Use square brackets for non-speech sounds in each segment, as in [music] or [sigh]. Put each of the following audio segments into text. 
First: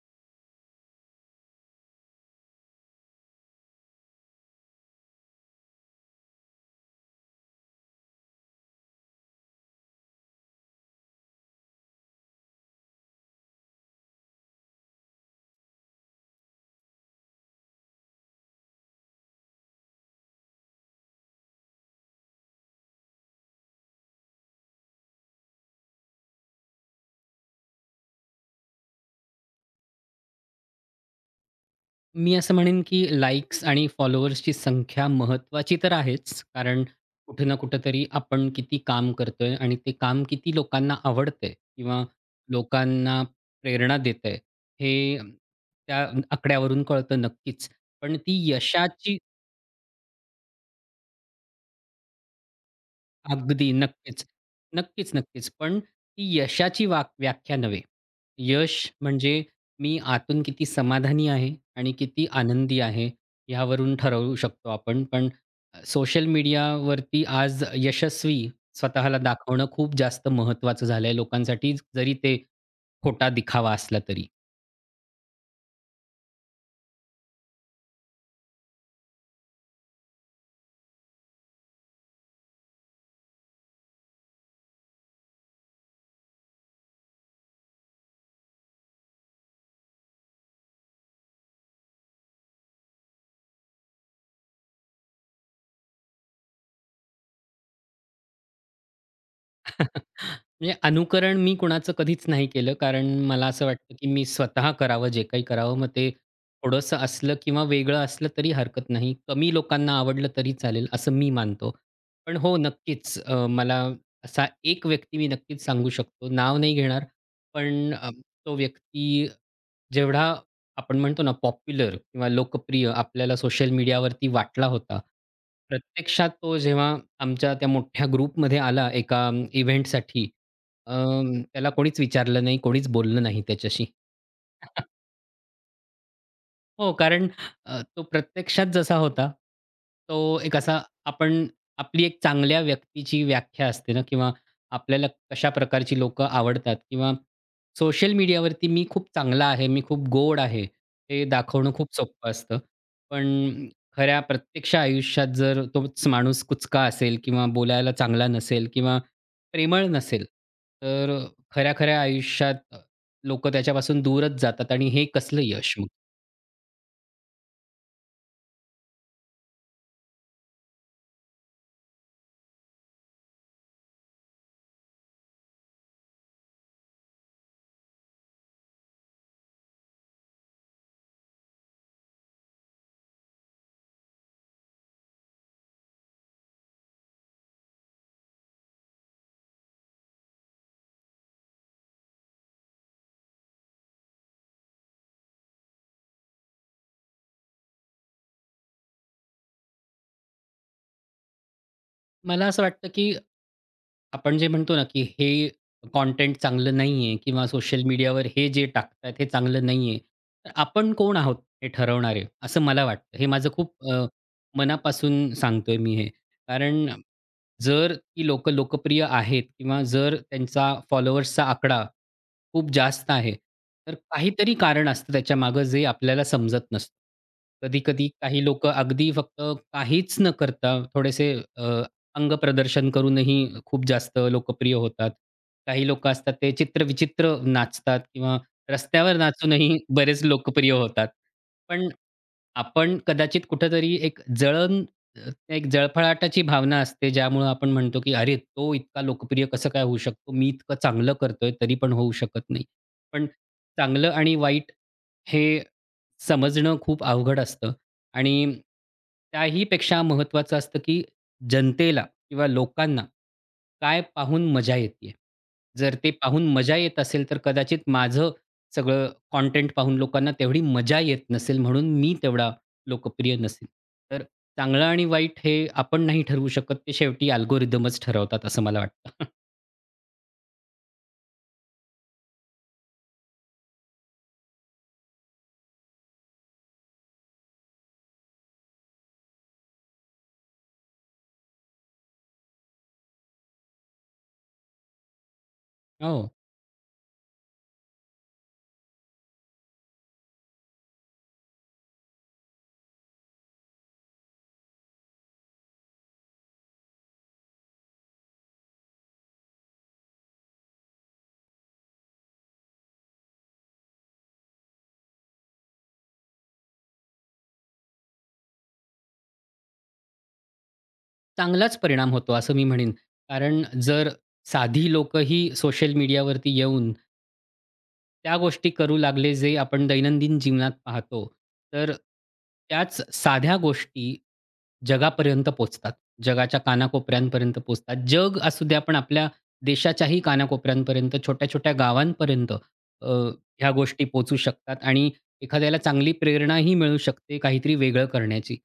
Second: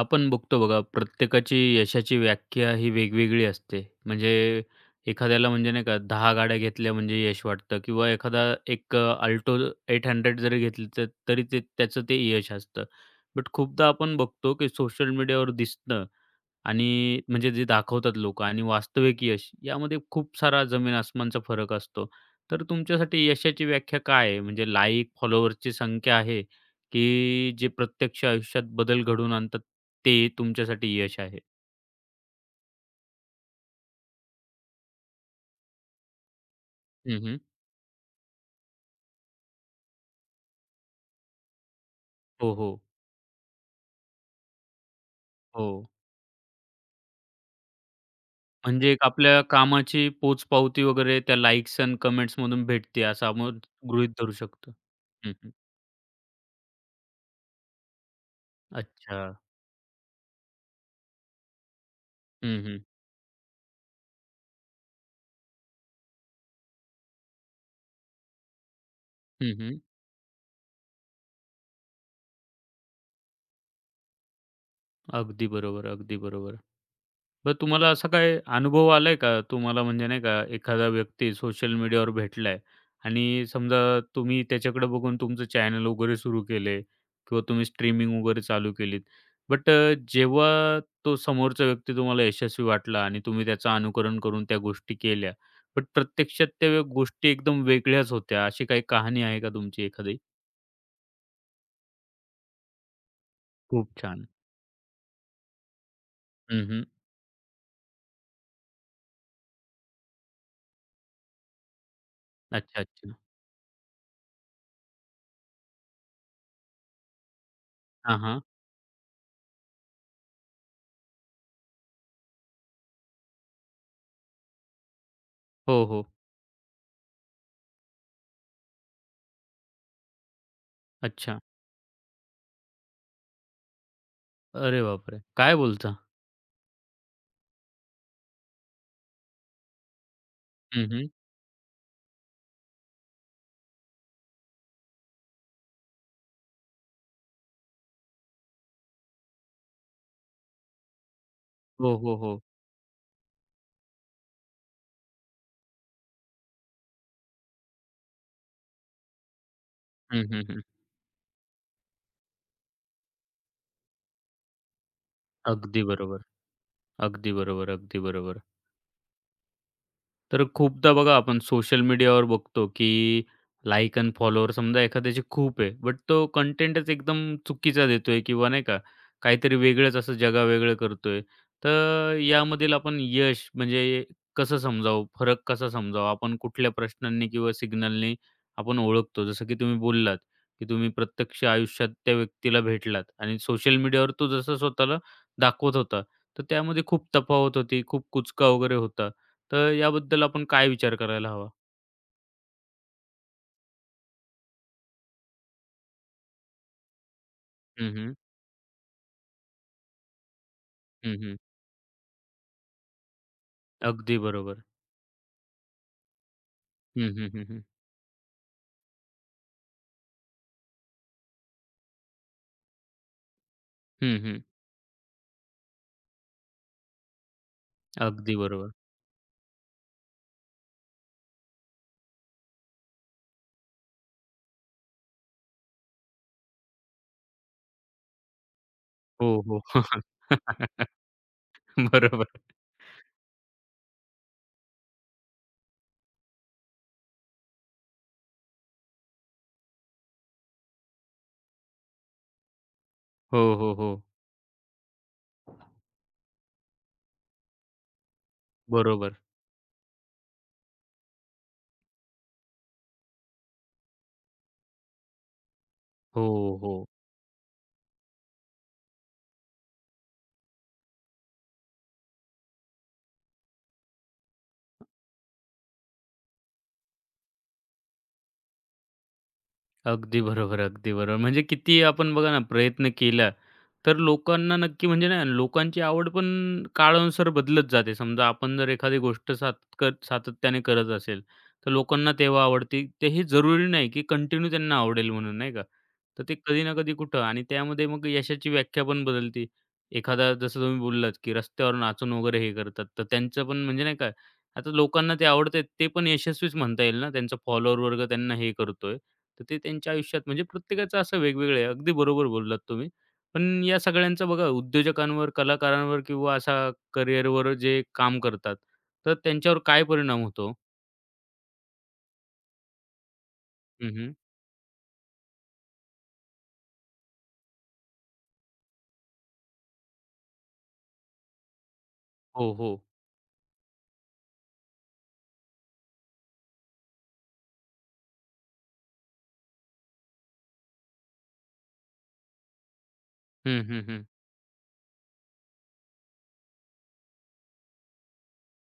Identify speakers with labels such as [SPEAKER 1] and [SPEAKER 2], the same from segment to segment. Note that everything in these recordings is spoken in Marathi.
[SPEAKER 1] आपण बघतो बघा, प्रत्येकाची यशाची व्याख्या ही वेगवेगळी असते. म्हणजे एखाद्याला म्हणजे नाही का 10 गाड्या घेतल्या म्हणजे यश वाटतं किंवा एखादा एक अल्टो 800 जरी घेतली तरी ते त्याचं ते यश असतं. बट खूपदा आपण बघतो की सोशल मीडियावर दिसणं आणि म्हणजे जे दाखवतात लोकं आणि वास्तविक यश यामध्ये खूप सारा जमीन-आसमानचा फरक असतो. तर तुमच्यासाठी यशाची व्याख्या काय आहे? म्हणजे लाईक, फॉलोअर्सची संख्या आहे, की जे प्रत्यक्ष आयुष्यात बदल घडवून आणतात ते तुमच्यासाठी यश आहे?
[SPEAKER 2] मी असं म्हणेन की लाइक्स आणि फॉलोअर्सची संख्या महत्त्वाची तर आहेच. कारण
[SPEAKER 1] हं, हं.
[SPEAKER 2] कुठे ना कुठेतरी आपण किती काम करतोय आणि ते काम किती लोकांना आवडतंय किंवा
[SPEAKER 1] हो, हो.
[SPEAKER 2] लोकांना प्रेरणा देतंय, हे
[SPEAKER 1] हो.
[SPEAKER 2] त्या आकड्यावरून कळतं नक्कीच. पण ती
[SPEAKER 1] म्हणजे एक
[SPEAKER 2] यशाची
[SPEAKER 1] आपल्या कामाची पोचपावती वगैरे त्या लाइक्स अन् कमेंट्समधून भेटते असं आपण
[SPEAKER 2] अगदी.
[SPEAKER 1] गृहीत
[SPEAKER 2] नक्कीच.
[SPEAKER 1] धरू शकतो.
[SPEAKER 2] नक्कीच,
[SPEAKER 1] हं,
[SPEAKER 2] नक्कीच.
[SPEAKER 1] हं.
[SPEAKER 2] पण ती यशाची व्याख्या नव्हे. यश
[SPEAKER 1] अच्छा.
[SPEAKER 2] म्हणजे मी आतून किती समाधानी आहे आणि किती
[SPEAKER 1] हं, हं.
[SPEAKER 2] आनंदी आहे यावरून ठरवू शकतो आपण. पण सोशल मीडियावरती आज यशस्वी स्वतःला
[SPEAKER 1] हं,
[SPEAKER 2] दाखवणं
[SPEAKER 1] हं.
[SPEAKER 2] खूप जास्त महत्त्वाचं झालंय लोकांसाठी, जरी ते खोटा दिखावा असला तरी.
[SPEAKER 1] अगदी बरोबर, अगदी बरोबर. बरं तुम्हाला असा काही अनुभव आलाय का? तुम्हाला म्हणजे नाही का एखादा व्यक्ती सोशल मीडियावर भेटलाय आणि समजा तुम्ही त्याच्याकडे बघून तुमचं चॅनल वगैरे सुरू केले किंवा तुम्ही स्ट्रीमिंग वगैरे चालू केलीत. बट जेव्हा तो समोरचा व्यक्ती तुम्हाला यशस्वी वाटला आणि तुम्ही त्याचं अनुकरण करून त्या गोष्टी केल्या. बट प्रत्यक्षात त्या गोष्टी एकदम वेगळ्याच होत्या. अशी काही कहाणी आहे का तुमची एखादी?
[SPEAKER 2] म्हणजे अनुकरण मी कुणाचं कधीच नाही केलं. कारण मला असं
[SPEAKER 1] खूप
[SPEAKER 2] वाटतं, की मी
[SPEAKER 1] छान.
[SPEAKER 2] स्वतः करावं जे काही करावं. मग ते
[SPEAKER 1] हं, हं.
[SPEAKER 2] थोडंसं असलं किंवा वेगळं असलं तरी हरकत नाही. कमी लोकांना आवडलं तरी चालेल असं मी मानतो. पण हो
[SPEAKER 1] अच्छा, अच्छा.
[SPEAKER 2] नक्कीच मला असा एक व्यक्ती मी नक्कीच सांगू शकतो. नाव नाही घेणार. पण
[SPEAKER 1] हां, हां.
[SPEAKER 2] तो व्यक्ती जेवढा आपण म्हणतो ना पॉप्युलर किंवा लोकप्रिय आपल्याला सोशल मीडियावरती वाटला होता,
[SPEAKER 1] हो, हो.
[SPEAKER 2] प्रत्यक्षात तो जेव्हा आमच्या त्या मोठ्या ग्रुपमध्ये आला एका इव्हेंटसाठी, अ,
[SPEAKER 1] अच्छा.
[SPEAKER 2] त्याला कोणीच विचारलं नाही, कोणीच बोललं नाही त्याच्याशी.
[SPEAKER 1] अरे बापरे! काय बोलता?
[SPEAKER 2] हो, कारण तो प्रत्यक्षात जसा होता, तो एक असा आपण आपली एक चांगल्या व्यक्तीची व्याख्या असते ना किंवा आपल्याला कशा प्रकारची लोकं आवडतात किंवा सोशल मीडियावरती मी खूप चांगला आहे, मी खूप गोड आहे, हे दाखवणं खूप
[SPEAKER 1] हो, हो,
[SPEAKER 2] सोपं
[SPEAKER 1] हो.
[SPEAKER 2] असतं. पण खऱ्या प्रत्यक्ष आयुष्यात जर तोच माणूस कुचका असेल किंवा बोलायला चांगला नसेल किंवा प्रेमळ
[SPEAKER 1] हं,
[SPEAKER 2] नसेल,
[SPEAKER 1] हं, हं.
[SPEAKER 2] तर खऱ्या-खऱ्या आयुष्यात लोकं त्याच्यापासून दूरच जातात आणि हे कसलं यश.
[SPEAKER 1] अगदी बरोबर. अगदी बरोबर, अगदी बरोबर. तर खूपदा बघा आपण सोशल मीडियावर बघतो, की लाइक अन् फॉलोवर समजा एखाद्याचे खूप आहे. बट तो कंटेंटच एकदम चुकीचा देतोय किंवा नाही का, काहीतरी वेगळंच असं जगावेगळं करतोय. तर यामधील आपण यश म्हणजे कसं समजावं? फरक कसा समजावा? आपण कुठल्या प्रश्नांनी किंवा सिग्नलनी आपण ओळखतो? जसं की तुम्ही बोललात, की तुम्ही प्रत्यक्ष आयुष्यात त्या व्यक्तीला भेटलात आणि सोशल मीडियावर तो जसं स्वतःला दाखवत होता, तर त्यामध्ये खूप तफावत होती, खूप कुचका वगैरे होता. तर याबद्दल आपण काय विचार करायला हवा?
[SPEAKER 2] मला असं वाटतं, की आपण जे म्हणतो ना, की हे कंटेंट चांगलं नाहीये किंवा सोशल
[SPEAKER 1] हं, हं.
[SPEAKER 2] मीडियावर हे जे टाकतायत हे चांगलं नाहीये. तर आपण
[SPEAKER 1] हं,
[SPEAKER 2] कोण आहोत
[SPEAKER 1] हं.
[SPEAKER 2] हे ठरवणारे असं मला वाटतं. हे माझं खूप
[SPEAKER 1] अगदी बरोबर.
[SPEAKER 2] मनापासून सांगतोय मी हे. कारण
[SPEAKER 1] हं, हं, हं, हं.
[SPEAKER 2] जर ती लोकं लोकप्रिय आहेत किंवा जर त्यांचा फॉलोअर्सचा आकडा खूप जास्त आहे, तर
[SPEAKER 1] हं, हं.
[SPEAKER 2] काहीतरी कारण असतं त्याच्यामागे जे आपल्याला समजत नसतं. कधी-कधी
[SPEAKER 1] अगदी
[SPEAKER 2] काही
[SPEAKER 1] बरोबर.
[SPEAKER 2] लोकं अगदी फक्त काहीच न करता थोडेसे अंगप्रदर्शन करूनही खूप जास्त लोकप्रिय होतात. काही लोकं असतात ते चित्रविचित्र नाचतात किंवा रस्त्यावर
[SPEAKER 1] हो, हो.
[SPEAKER 2] नाचूनही बरेच लोकप्रिय
[SPEAKER 1] [laughs]
[SPEAKER 2] होतात. पण
[SPEAKER 1] बरोबर.
[SPEAKER 2] आपण कदाचित कुठेतरी एक जळफळाटाची भावना असते, ज्यामुळं आपण म्हणतो, की "अरे, तो इतका लोकप्रिय कसं काय होऊ शकतो? मी इतकं चांगलं करतोय, तरी पण होऊ शकत नाही." पण
[SPEAKER 1] हो, हो, हो.
[SPEAKER 2] चांगलं आणि वाईट हे समजणं खूप अवघड असतं आणि
[SPEAKER 1] बरोबर.
[SPEAKER 2] त्याहीपेक्षा महत्त्वाचं असतं, की जनतेला किंवा लोकांना काय पाहून मजा येते? जर ते
[SPEAKER 1] हो,
[SPEAKER 2] पाहून मजा
[SPEAKER 1] हो.
[SPEAKER 2] येत असेल, तर कदाचित माझं सगळं कंटेंट पाहून लोकांना तेवढी मजा येत नसेल, म्हणून मी तेवढा लोकप्रिय नसेल. तर चांगलं आणि वाईट हे आपण नाही ठरवू शकत, ते शेवटी अल्गोरिदमच ठरवतात असं मला वाटतं. [laughs]
[SPEAKER 1] अगदी बरोबर, अगदी बरोबर. म्हणजे किती आपण बघा ना प्रयत्न केला, तर लोकांना नक्की म्हणजे ना लोकांची आवड पण काळानुसार बदलत जाते. समजा आपण जर एखादी गोष्ट सातत्याने करत असेल, तर लोकांना तेव्हा आवडते. ते हे जरुरी नाही की कंटिन्यू त्यांना आवडेल म्हणून, नाही का? तर
[SPEAKER 2] हो.
[SPEAKER 1] ते कधी ना कधी कुठं आणि त्यामध्ये मग यशाची व्याख्या पण बदलते. एखादा जसं तुम्ही बोललात, की रस्त्यावर नाचून वगैरे हे करतात, तर त्यांचं पण म्हणजे नाही का, आता लोकांना ते आवडते ते पण यशस्वीच म्हणता येईल ना, त्यांचा फॉलोअर वर्ग त्यांना हे करतोय. तर ते त्यांच्या आयुष्यात म्हणजे प्रत्येकाचं असं वेगवेगळं आहे. अगदी बरोबर बोललात तुम्ही. पण या सगळ्यांचा बघा उद्योजकांवर, कलाकारांवर किंवा अशा करिअरवर जे काम करतात, तर त्यांच्यावर काय परिणाम होतो?
[SPEAKER 2] चांगलाच परिणाम होतो असं मी म्हणेन. कारण
[SPEAKER 1] हं,
[SPEAKER 2] जर
[SPEAKER 1] हं.
[SPEAKER 2] साधी लोकं ही सोशल मीडियावरती येऊन त्या गोष्टी करू लागले, जे आपण दैनंदिन जीवनात पाहतो. तर
[SPEAKER 1] हो, हो.
[SPEAKER 2] त्याच साध्या गोष्टी जगापर्यंत पोहोचतात. जगाच्या कानाकोपऱ्यांपर्यंत पोहोचतात. जग असू द्या, पण आपल्या देशाच्याही कानाकोपऱ्यांपर्यंत, छोट्या-छोट्या गावांपर्यंत अ,
[SPEAKER 1] हं,
[SPEAKER 2] ह्या
[SPEAKER 1] हं, हं.
[SPEAKER 2] गोष्टी पोहोचू शकतात आणि एखाद्याला चांगली प्रेरणाही मिळू शकते काहीतरी वेगळं करण्याची.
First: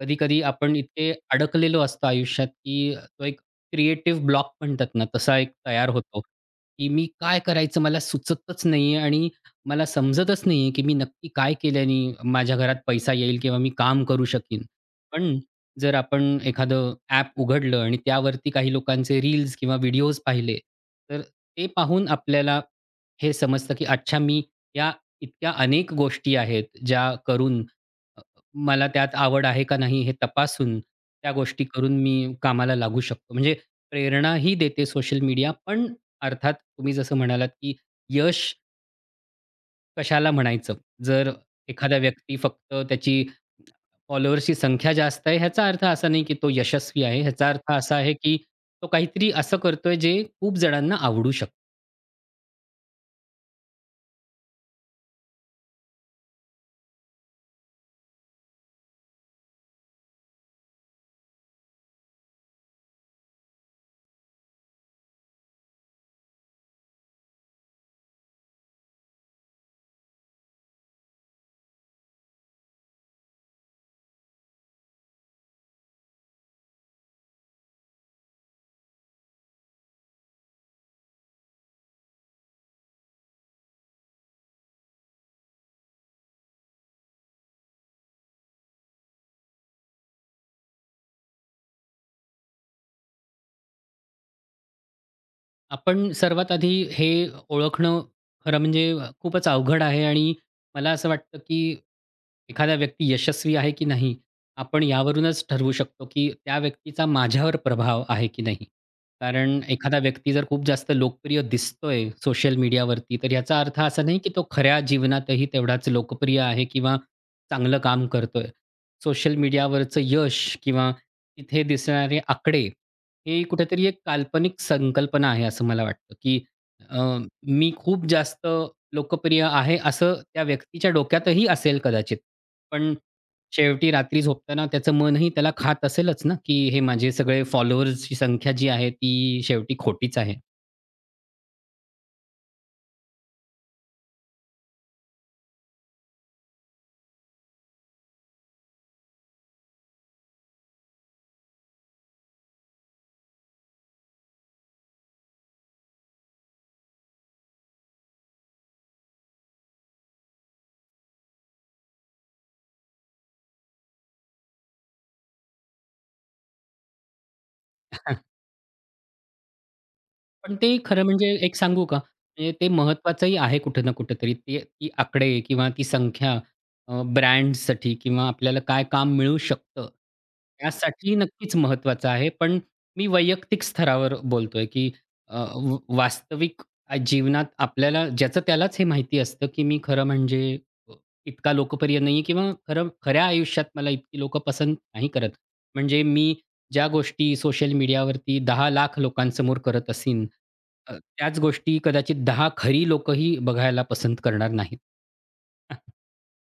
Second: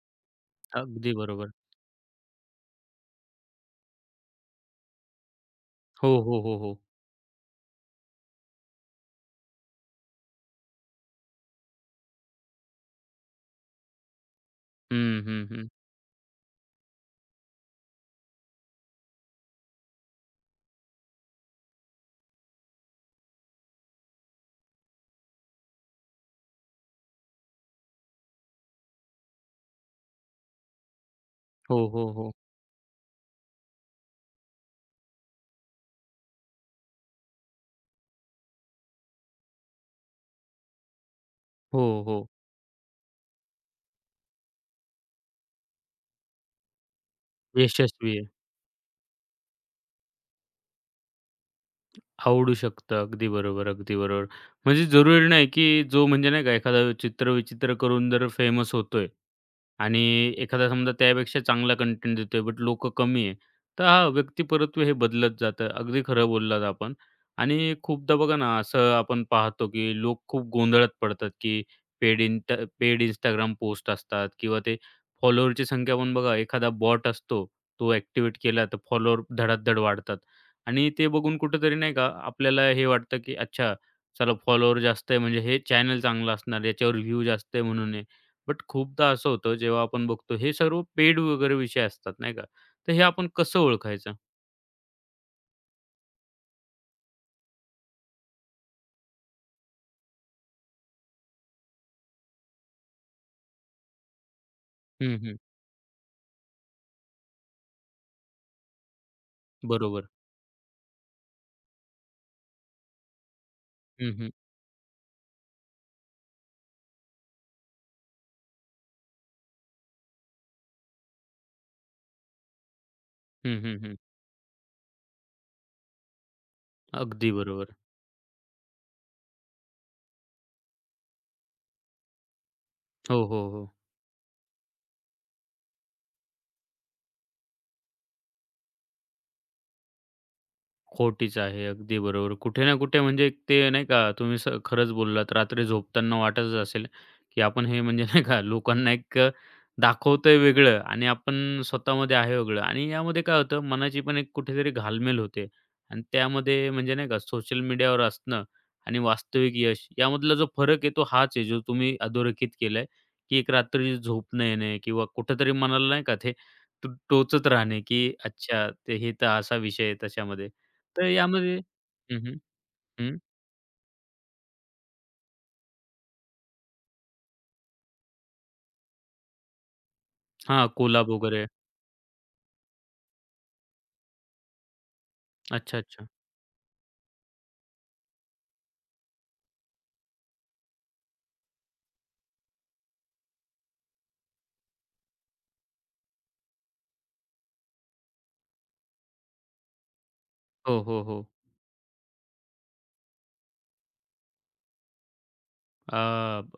[SPEAKER 2] कधी-कधी आपण इतके
[SPEAKER 1] अगदी बरोबर.
[SPEAKER 2] अडकलेलो असतो आयुष्यात, की तो एक क्रिएटिव्ह ब्लॉक म्हणतात ना, तसा एक तयार
[SPEAKER 1] हो,
[SPEAKER 2] होतो,
[SPEAKER 1] हो, हो, हो.
[SPEAKER 2] की मी काय करायचं मला सुचतच नाहीये आणि मला समजतच नाहीये, की मी नक्की काय केल्याने माझ्या घरात पैसा येईल किंवा मी काम करू शकीन.
[SPEAKER 1] हं,
[SPEAKER 2] पण
[SPEAKER 1] हं, हं.
[SPEAKER 2] जर आपण एखादं ॲप उघडलं आणि त्यावरती काही लोकांचे रील्स किंवा व्हिडिओज पाहिले, तर ते पाहून आपल्याला हे समजतं, की अच्छा मी या इतक्या अनेक गोष्टी आहेत, ज्या करून अ, मला त्यात आवड आहे का नाही हे तपासून त्या गोष्टी
[SPEAKER 1] हो,
[SPEAKER 2] करून
[SPEAKER 1] हो, हो.
[SPEAKER 2] मी कामाला लागू शकतो. म्हणजे प्रेरणाही देते सोशल मीडिया, पण अर्थात तुम्ही जसं म्हणालात, की यश कशाला म्हणायचं? जर
[SPEAKER 1] हो,
[SPEAKER 2] एखादा
[SPEAKER 1] हो.
[SPEAKER 2] व्यक्ती फक्त त्याची फॉलोअर्सची संख्या जास्त आहे ह्याचा अर्थ असा नाही, की तो यशस्वी आहे. ह्याचा अर्थ असा आहे,
[SPEAKER 1] यशस्वी आहे.
[SPEAKER 2] की तो काहीतरी असं करतोय जे खूप जणांना आवडू शकतं.
[SPEAKER 1] आवडू शकतं. अगदी बरोबर, अगदी बरोबर. म्हणजे जरुरी नाही, की जो म्हणजे नाही का एखादा चित्र-विचित्र करून जर फेमस होतोय आणि एखादा समजा त्यापेक्षा चांगला कंटेंट देतोय, बट लोकं कमी आहे. तर हां, व्यक्तिपरत्व हे बदलत जातं. अगदी खरं बोललात आपण. आणि खूपदा बघा ना, असं आपण पाहतो, की लोक खूप गोंधळात पडतात, की पेड इंट पेड Instagram पोस्ट असतात किंवा ते फॉलोअरची संख्या पण बघा, एखादा बॉट असतो, तो ॲक्टिव्हेट केला तर फॉलोअर धडाधड वाढतात. आणि ते बघून कुठेतरी नाही का, आपल्याला हे वाटतं, की अच्छा, चला फॉलोअर जास्त आहे म्हणजे हे चॅनल चांगलं असणार, याच्यावर व्ह्यू जास्त आहे म्हणून हे. बट खूपदा असं होतं जेव्हा आपण बघतो हे सर्व पेड वगैरे विषय असतात नाही का? तर हे आपण कसं ओळखायचं?
[SPEAKER 2] आपण सर्वात आधी हे ओळखणं खरं म्हणजे खूपच अवघड आहे आणि मला असं वाटतं, की एखादा व्यक्ती यशस्वी आहे की नाही, आपण
[SPEAKER 1] हं, हं.
[SPEAKER 2] यावरूनच ठरवू शकतो, की त्या व्यक्तीचा माझ्यावर प्रभाव आहे की नाही. कारण एखादा
[SPEAKER 1] बरोबर.
[SPEAKER 2] व्यक्ती जर खूप जास्त लोकप्रिय दिसतोय सोशल मीडियावरती, तर याचा अर्थ असा
[SPEAKER 1] हं,
[SPEAKER 2] नाही, की
[SPEAKER 1] हं.
[SPEAKER 2] तो खऱ्या जीवनातही तेवढाच लोकप्रिय आहे किंवा चांगलं काम करतोय. सोशल मीडियावरचं यश किंवा तिथे दिसणारे आकडे, हे
[SPEAKER 1] हं, हं,
[SPEAKER 2] कुठेतरी
[SPEAKER 1] हं.
[SPEAKER 2] एक काल्पनिक संकल्पना आहे असं मला वाटतं, की अ,
[SPEAKER 1] अगदी
[SPEAKER 2] मी
[SPEAKER 1] बरोबर.
[SPEAKER 2] खूप जास्त लोकप्रिय आहे असं त्या व्यक्तीच्या डोक्यातही असेल कदाचित. पण
[SPEAKER 1] हो, हो, हो.
[SPEAKER 2] शेवटी रात्री झोपताना त्याचं मनही त्याला खात असेलच ना, की हे माझे सगळे फॉलोअर्सची संख्या जी आहे ती शेवटी खोटीच आहे.
[SPEAKER 1] खोटीच आहे. अगदी बरोबर. कुठे ना कुठे म्हणजे एक ते नाही का तुम्ही खरंच बोललात. रात्री झोपताना वाटतच असेल, की आपण हे म्हणजे नाही का लोकांना एक दाखवतोय वेगळं आणि आपण स्वतःमध्ये आहे वेगळं आणि यामध्ये काय होतं मनाची पण एक कुठेतरी घालमेल होते आणि त्यामध्ये म्हणजे नाही का सोशल मीडियावर असणं आणि वास्तविक यश यामधला जो फरक आहे तो हाच आहे जो तुम्ही अधोरेखित केलाय, की एक रात्री झोप न येणे किंवा कुठेतरी मनाला नाही का ते टोचत राहणे, की अच्छा ते हे तर असा विषय आहे त्याच्यामध्ये.
[SPEAKER 2] पण ते खरं
[SPEAKER 1] तर
[SPEAKER 2] म्हणजे एक
[SPEAKER 1] यामध्ये
[SPEAKER 2] सांगू का?
[SPEAKER 1] हं, हं.
[SPEAKER 2] म्हणजे ते
[SPEAKER 1] हं.
[SPEAKER 2] महत्वाचंही आहे कुठं ना कुठेतरी. ते ती आकडे किंवा ती संख्या ब्रँड्ससाठी किंवा आपल्याला काय काम मिळू शकतं,
[SPEAKER 1] हां, कोलाब
[SPEAKER 2] त्यासाठी
[SPEAKER 1] वगैरे.
[SPEAKER 2] नक्कीच महत्वाचं आहे. पण मी वैयक्तिक स्तरावर बोलतोय, की अ, व
[SPEAKER 1] अच्छा, अच्छा.
[SPEAKER 2] वास्तविक जीवनात आपल्याला ज्याचं त्यालाच हे माहिती असतं, की मी खरं म्हणजे अ, इतका लोकप्रिय नाहीये किंवा खऱ्या आयुष्यात मला इतकी लोकं पसंत नाही करत. म्हणजे मी ज्या गोष्टी सोशल मीडियावरती 10 लाख लोकांसमोर करत असीन,
[SPEAKER 1] हो, हो, हो.
[SPEAKER 2] त्याच गोष्टी कदाचित 10 खरी लोकंही बघायला पसंत करणार नाहीत.
[SPEAKER 1] अ,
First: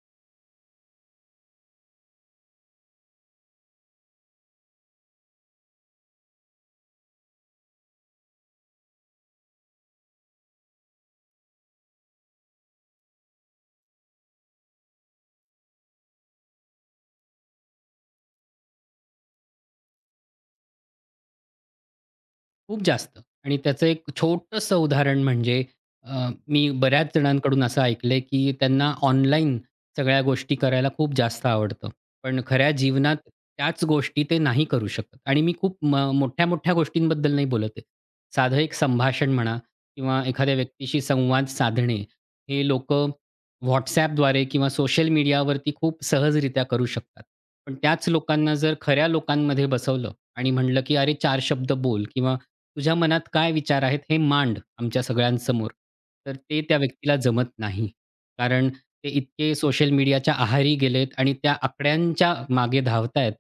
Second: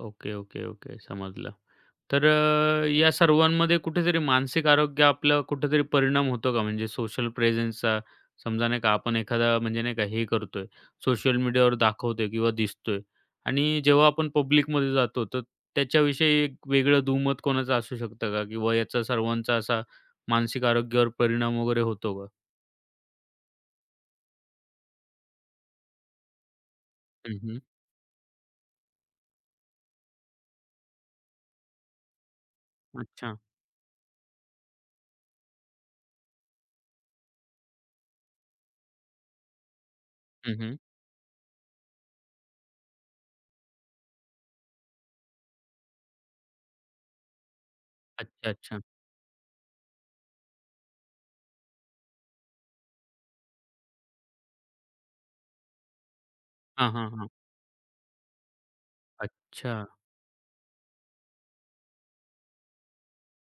[SPEAKER 1] ओके, ओके, ओके. समजलं. तर या सर्वांमध्ये कुठेतरी मानसिक आरोग्य आपलं कुठेतरी परिणाम होतो का? म्हणजे सोशल प्रेझेन्सचा समजा नाही का आपण एखादा म्हणजे नाही का हे करतोय, सोशल मीडियावर दाखवतोय किंवा दिसतोय आणि जेव्हा आपण पब्लिकमध्ये जातो, तर त्याच्याविषयी एक वेगळं दुमत कोणाचं असू शकतं का? किंवा याचा सर्वांचा असा मानसिक आरोग्यावर परिणाम वगैरे होतो का?
[SPEAKER 2] खूप जास्त. आणि त्याचं एक छोटंसं उदाहरण म्हणजे मी बऱ्याच
[SPEAKER 1] हं, हं.
[SPEAKER 2] जणांकडून असं ऐकलंय, की त्यांना ऑनलाईन सगळ्या गोष्टी करायला खूप जास्त आवडतं. पण खऱ्या जीवनात
[SPEAKER 1] अच्छा.
[SPEAKER 2] त्याच गोष्टी ते नाही करू शकत आणि मी खूप मोठ्या-मोठ्या गोष्टींबद्दल नाही बोलत आहे. साधं एक संभाषण म्हणा किंवा एखाद्या
[SPEAKER 1] हं, हं.
[SPEAKER 2] व्यक्तीशी संवाद साधणे, हे लोकं WhatsAppद्वारे किंवा सोशल मीडियावरती खूप सहजरित्या करू शकतात. पण त्याच
[SPEAKER 1] अच्छा,
[SPEAKER 2] लोकांना जर
[SPEAKER 1] अच्छा.
[SPEAKER 2] खऱ्या लोकांमध्ये बसवलं आणि म्हणलं, की "अरे चार शब्द बोल किंवा तुझ्या मनात काय विचार आहेत हे मांड आमच्या सगळ्यांसमोर." तर ते त्या
[SPEAKER 1] हां, हां,
[SPEAKER 2] व्यक्तीला
[SPEAKER 1] हां.
[SPEAKER 2] जमत नाही. कारण ते इतके
[SPEAKER 1] अच्छा.
[SPEAKER 2] सोशल मीडियाच्या आहारी गेलेत आणि त्या आकड्यांच्या मागे धावतायत,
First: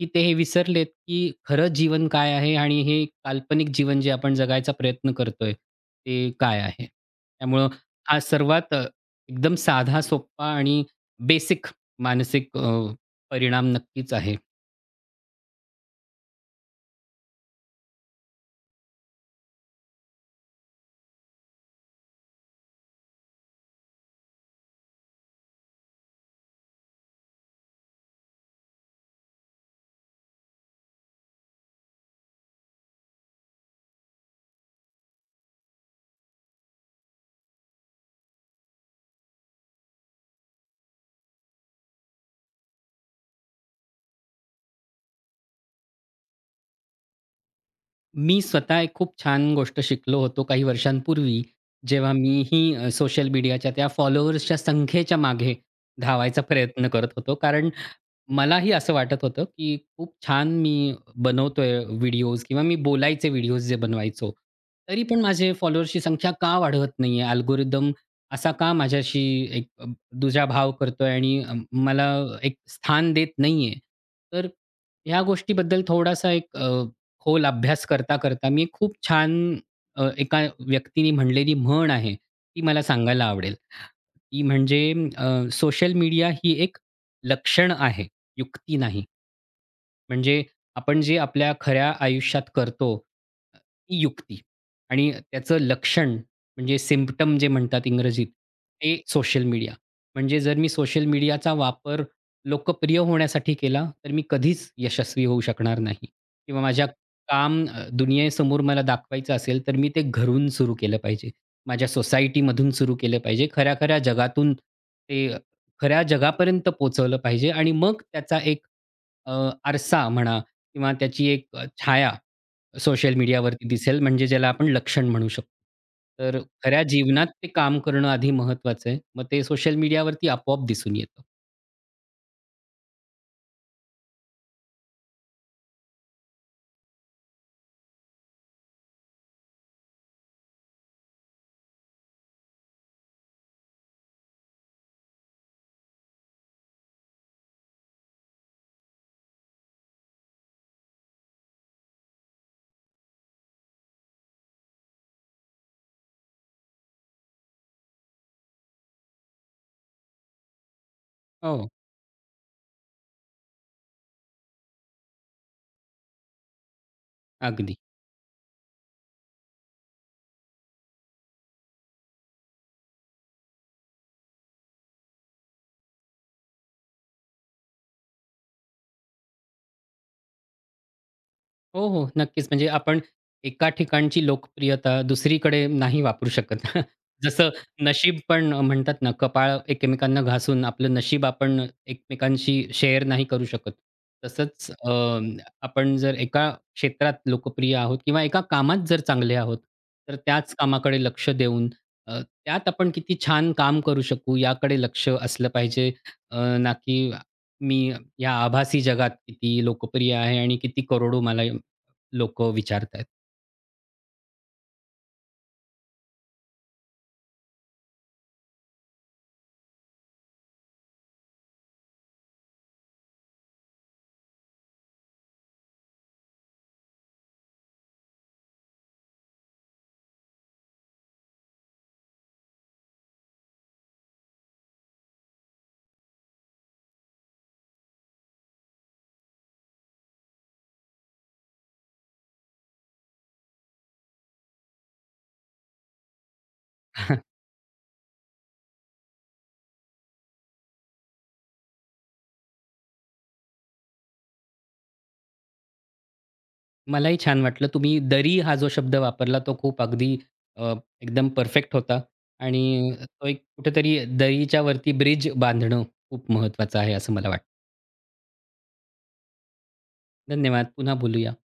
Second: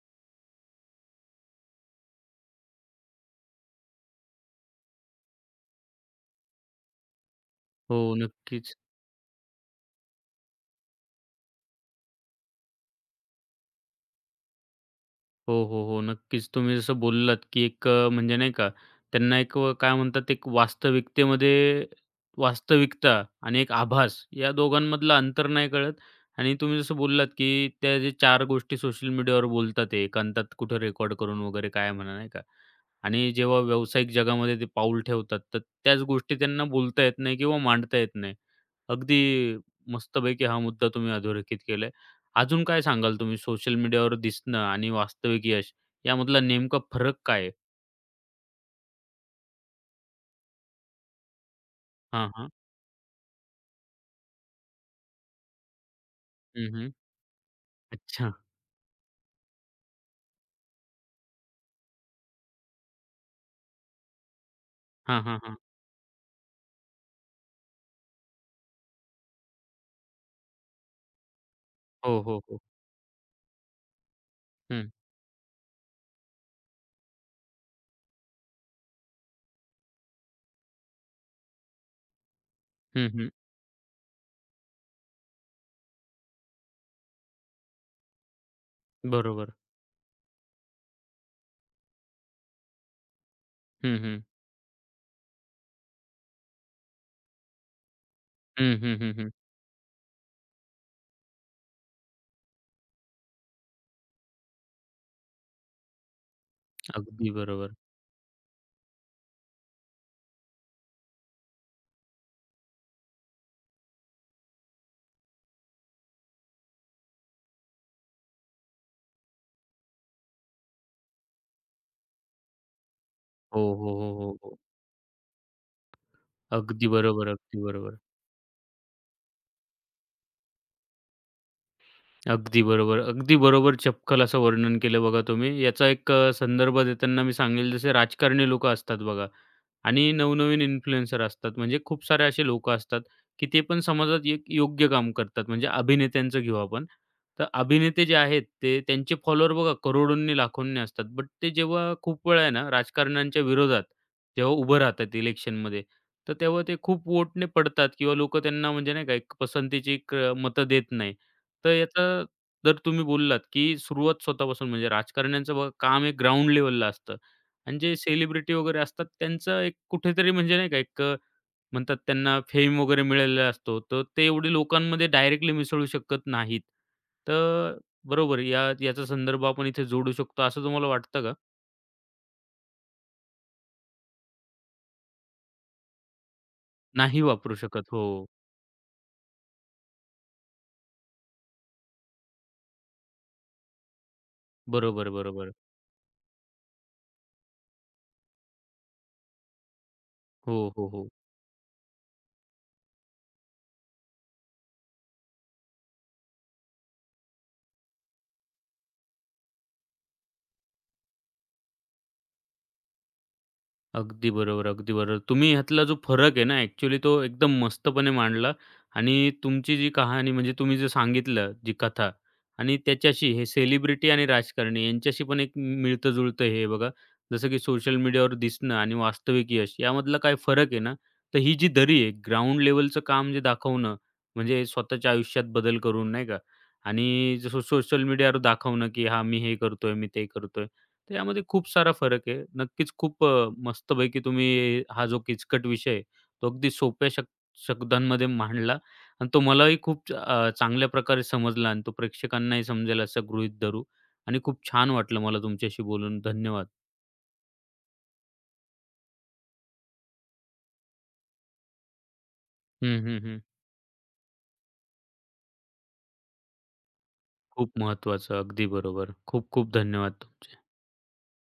[SPEAKER 2] की ते हे विसरलेत, की खरं जीवन काय आहे आणि हे काल्पनिक जीवन जे आपण जगायचा प्रयत्न करतोय, ते काय आहे? त्यामुळं
[SPEAKER 1] हो,
[SPEAKER 2] हा सर्वात
[SPEAKER 1] नक्कीच.
[SPEAKER 2] एकदम साधा, सोप्पा आणि बेसिक मानसिक परिणाम नक्कीच आहे.
[SPEAKER 1] हो, हो, हो. नक्कीच. तुम्ही जसं बोललात, की एक म्हणजे नाही का, त्यांना एक काय म्हणतात, एक वास्तविकता आणि एक आभास या दोघांमधलं अंतर नाही कळत आणि तुम्ही जसं बोललात, की त्या जे 4 गोष्टी सोशल मीडियावर बोलतात, ते एकांतात कुठं रेकॉर्ड करून वगैरे काय म्हणा, नाही का. आणि जेव्हा व्यावसायिक जगामध्ये ते पाऊल ठेवतात, तर त्याच गोष्टी त्यांना बोलता येत नाही किंवा मांडता येत नाही. अगदी मस्तपैकी हा मुद्दा तुम्ही अधोरेखित केलाय. अजून काय सांगाल तुम्ही सोशल मीडियावर दिसणं आणि वास्तविक यश यामधला नेमका फरक काय आहे?
[SPEAKER 2] मी स्वतः एक खूप छान गोष्ट शिकलो होतो काही वर्षांपूर्वी, जेव्हा
[SPEAKER 1] हां, हां.
[SPEAKER 2] मीही सोशल मीडियाच्या त्या फॉलोअर्सच्या संख्येच्या मागे धावायचा
[SPEAKER 1] हं,
[SPEAKER 2] प्रयत्न
[SPEAKER 1] हं.
[SPEAKER 2] करत होतो. कारण
[SPEAKER 1] अच्छा.
[SPEAKER 2] मलाही असं वाटत होतं, की खूप छान मी बनवतोय व्हिडिओज किंवा मी बोलायचे व्हिडिओज जे बनवायचो. तरी पण
[SPEAKER 1] हां, हां,
[SPEAKER 2] माझे
[SPEAKER 1] हां.
[SPEAKER 2] फॉलोअर्सची संख्या का वाढवत नाहीये? अल्गोरिदम असा का माझ्याशी एक अ, दुजाभाव करतोय आणि मला
[SPEAKER 1] हो, हो,
[SPEAKER 2] एक
[SPEAKER 1] हो.
[SPEAKER 2] स्थान देत नाहीये? तर
[SPEAKER 1] हं.
[SPEAKER 2] ह्या गोष्टीबद्दल थोडासा खोल अभ्यास करता, करता मी एक खूप छान एका व्यक्तीने म्हणलेली म्हण आहे, ती मला
[SPEAKER 1] हं,
[SPEAKER 2] सांगायला
[SPEAKER 1] हं.
[SPEAKER 2] आवडेल. ती म्हणजे अ, सोशल मीडिया ही एक लक्षण आहे, युक्ती नाही.
[SPEAKER 1] बरोबर.
[SPEAKER 2] म्हणजे आपण जे आपल्या खऱ्या आयुष्यात करतो, अ,
[SPEAKER 1] हं,
[SPEAKER 2] ती
[SPEAKER 1] हं.
[SPEAKER 2] युक्ती आणि त्याचं लक्षण म्हणजे सिम्प्टम जे म्हणतात इंग्रजीत,
[SPEAKER 1] हं, हं,
[SPEAKER 2] ते
[SPEAKER 1] हं, हं.
[SPEAKER 2] Social media. म्हणजे जर मी सोशल मीडियाचा वापर लोकप्रिय होण्यासाठी केला, तर मी कधीच यशस्वी होऊ शकणार नाही किंवा माझ्या
[SPEAKER 1] अगदी बरोबर.
[SPEAKER 2] दुनियेसमोर मला दाखवायचं असेल, तर मी ते घरून सुरू केलं पाहिजे. माझ्या सोसायटीमधून सुरू केलं पाहिजे. खऱ्या-खऱ्या जगातून ते खऱ्या जगापर्यंत पोहोचवलं पाहिजे आणि मग त्याचा एक अ, आरसा म्हणा किंवा त्याची एक छाया सोशल
[SPEAKER 1] हो,
[SPEAKER 2] मीडियावरती
[SPEAKER 1] हो,
[SPEAKER 2] दिसेल
[SPEAKER 1] हो,
[SPEAKER 2] म्हणजे
[SPEAKER 1] हो,
[SPEAKER 2] ज्याला
[SPEAKER 1] हो.
[SPEAKER 2] आपण लक्षण म्हणू शकतो. तर खऱ्या
[SPEAKER 1] अगदी
[SPEAKER 2] जीवनात
[SPEAKER 1] बरोबर,
[SPEAKER 2] ते
[SPEAKER 1] अगदी
[SPEAKER 2] काम
[SPEAKER 1] बरोबर.
[SPEAKER 2] करणं आधी महत्त्वाचं आहे. मग ते सोशल मीडियावरती आपोआप दिसून येतं.
[SPEAKER 1] अगदी बरोबर. अगदी बरोबर चपखल असं वर्णन केलं बघा तुम्ही. याचा एक संदर्भ देताना मी सांगेल जसे राजकारणी लोकं असतात बघा. आणि नवनवीन इन्फ्लुएन्सर असतात. म्हणजे खूप सारे असे लोकं असतात, की ते पण समाजात एक योग्य काम करतात. म्हणजे अभिनेत्यांचं घेऊ आपण. तर अभिनेते जे आहेत ते त्यांचे फॉलोअर बघा करोडोंनी, लाखोंनी असतात. बट ते जेव्हा खूप वेळा आहे ना राजकारण्यांच्या विरोधात जेव्हा उभं राहतात इलेक्शनमध्ये, तर तेव्हा ते खूप वोटने पडतात किंवा लोकं त्यांना म्हणजे नाही का एक पसंतीची एक मतं देत नाही.
[SPEAKER 2] हो,
[SPEAKER 1] तर याचा जर तुम्ही बोललात, की सुरुवात स्वतःपासून म्हणजे राजकारण्यांचं बघा काम एक ग्राउंड लेव्हलला असतं.
[SPEAKER 2] अगदी.
[SPEAKER 1] आणि जे सेलिब्रिटी वगैरे असतात त्यांचं एक कुठेतरी म्हणजे नाही का एक म्हणतात त्यांना फेम वगैरे मिळालेला असतो. तर ते एवढे लोकांमध्ये डायरेक्टली मिसळू शकत नाहीत. तर बरोबर याचा संदर्भ आपण इथे जोडू शकतो असं तुम्हाला वाटतं का?
[SPEAKER 2] हो, हो. नक्कीच. म्हणजे आपण एका ठिकाणची लोकप्रियता दुसरीकडे नाही वापरू शकत. [laughs]
[SPEAKER 1] नाही
[SPEAKER 2] जसं
[SPEAKER 1] वापरू शकत. हो.
[SPEAKER 2] नशीब पण म्हणतात ना, कपाळ एकमेकांना घासून आपलं नशीब आपण एकमेकांशी शेअर नाही करू शकत. तसंच
[SPEAKER 1] बरोबर, बरोबर.
[SPEAKER 2] आपण जर एका क्षेत्रात लोकप्रिय आहोत किंवा एका कामात जर चांगले आहोत, तर त्याच
[SPEAKER 1] हो, हो,
[SPEAKER 2] कामाकडे
[SPEAKER 1] हो.
[SPEAKER 2] लक्ष देऊन त्यात आपण किती छान काम करू शकू याकडे लक्ष असलं पाहिजे. ना की मी या आभासी जगात किती लोकप्रिय आहे आणि किती करोडो मला लोकं विचारतायत.
[SPEAKER 1] अगदी बरोबर, अगदी बरोबर. तुम्ही ह्यातला जो फरक आहे ना, ॲक्चुअली तो एकदम मस्तपणे मांडला आणि तुमची जी कहाणी म्हणजे तुम्ही जे सांगितलं, जी कथा आणि त्याच्याशी हे सेलिब्रिटी आणि राजकारणी यांच्याशी पण एक मिळतं-जुळतं हे बघा. जसं की सोशल मीडियावर दिसणं आणि वास्तविक यश यामधला काय फरक आहे ना, तर ही जी दरी आहे, ग्राउंड लेव्हलचं काम जे दाखवणं, म्हणजे स्वतःच्या आयुष्यात बदल करून, नाही का? आणि जसं सोशल मीडियावर दाखवणं, की हां, मी हे करतोय, मी ते करतोय. तर यामध्ये खूप सारा फरक आहे. नक्कीच खूप मस्तपैकी तुम्ही हा जो किचकट विषय आहे, तो अगदी सोप्या
[SPEAKER 2] [laughs]
[SPEAKER 1] शब्दांमध्ये मांडला आणि तो मलाही खूप चांगल्या प्रकारे समजला आणि तो प्रेक्षकांनाही समजेल असं गृहीत धरू आणि खूप छान वाटलं मला तुमच्याशी बोलून. धन्यवाद.
[SPEAKER 2] मलाही छान वाटलं. तुम्ही दरी हा जो शब्द वापरला तो खूप अगदी अ, एकदम परफेक्ट होता आणि
[SPEAKER 1] हं, हं,
[SPEAKER 2] तो
[SPEAKER 1] हं.
[SPEAKER 2] एक कुठेतरी दरीच्या वरती ब्रिज बांधणं खूप महत्वाचं आहे असं मला वाटतं.
[SPEAKER 1] खूप महत्त्वाचं. अगदी बरोबर. खूप खूप धन्यवाद तुमचे.
[SPEAKER 2] धन्यवाद. पुन्हा बोलूया.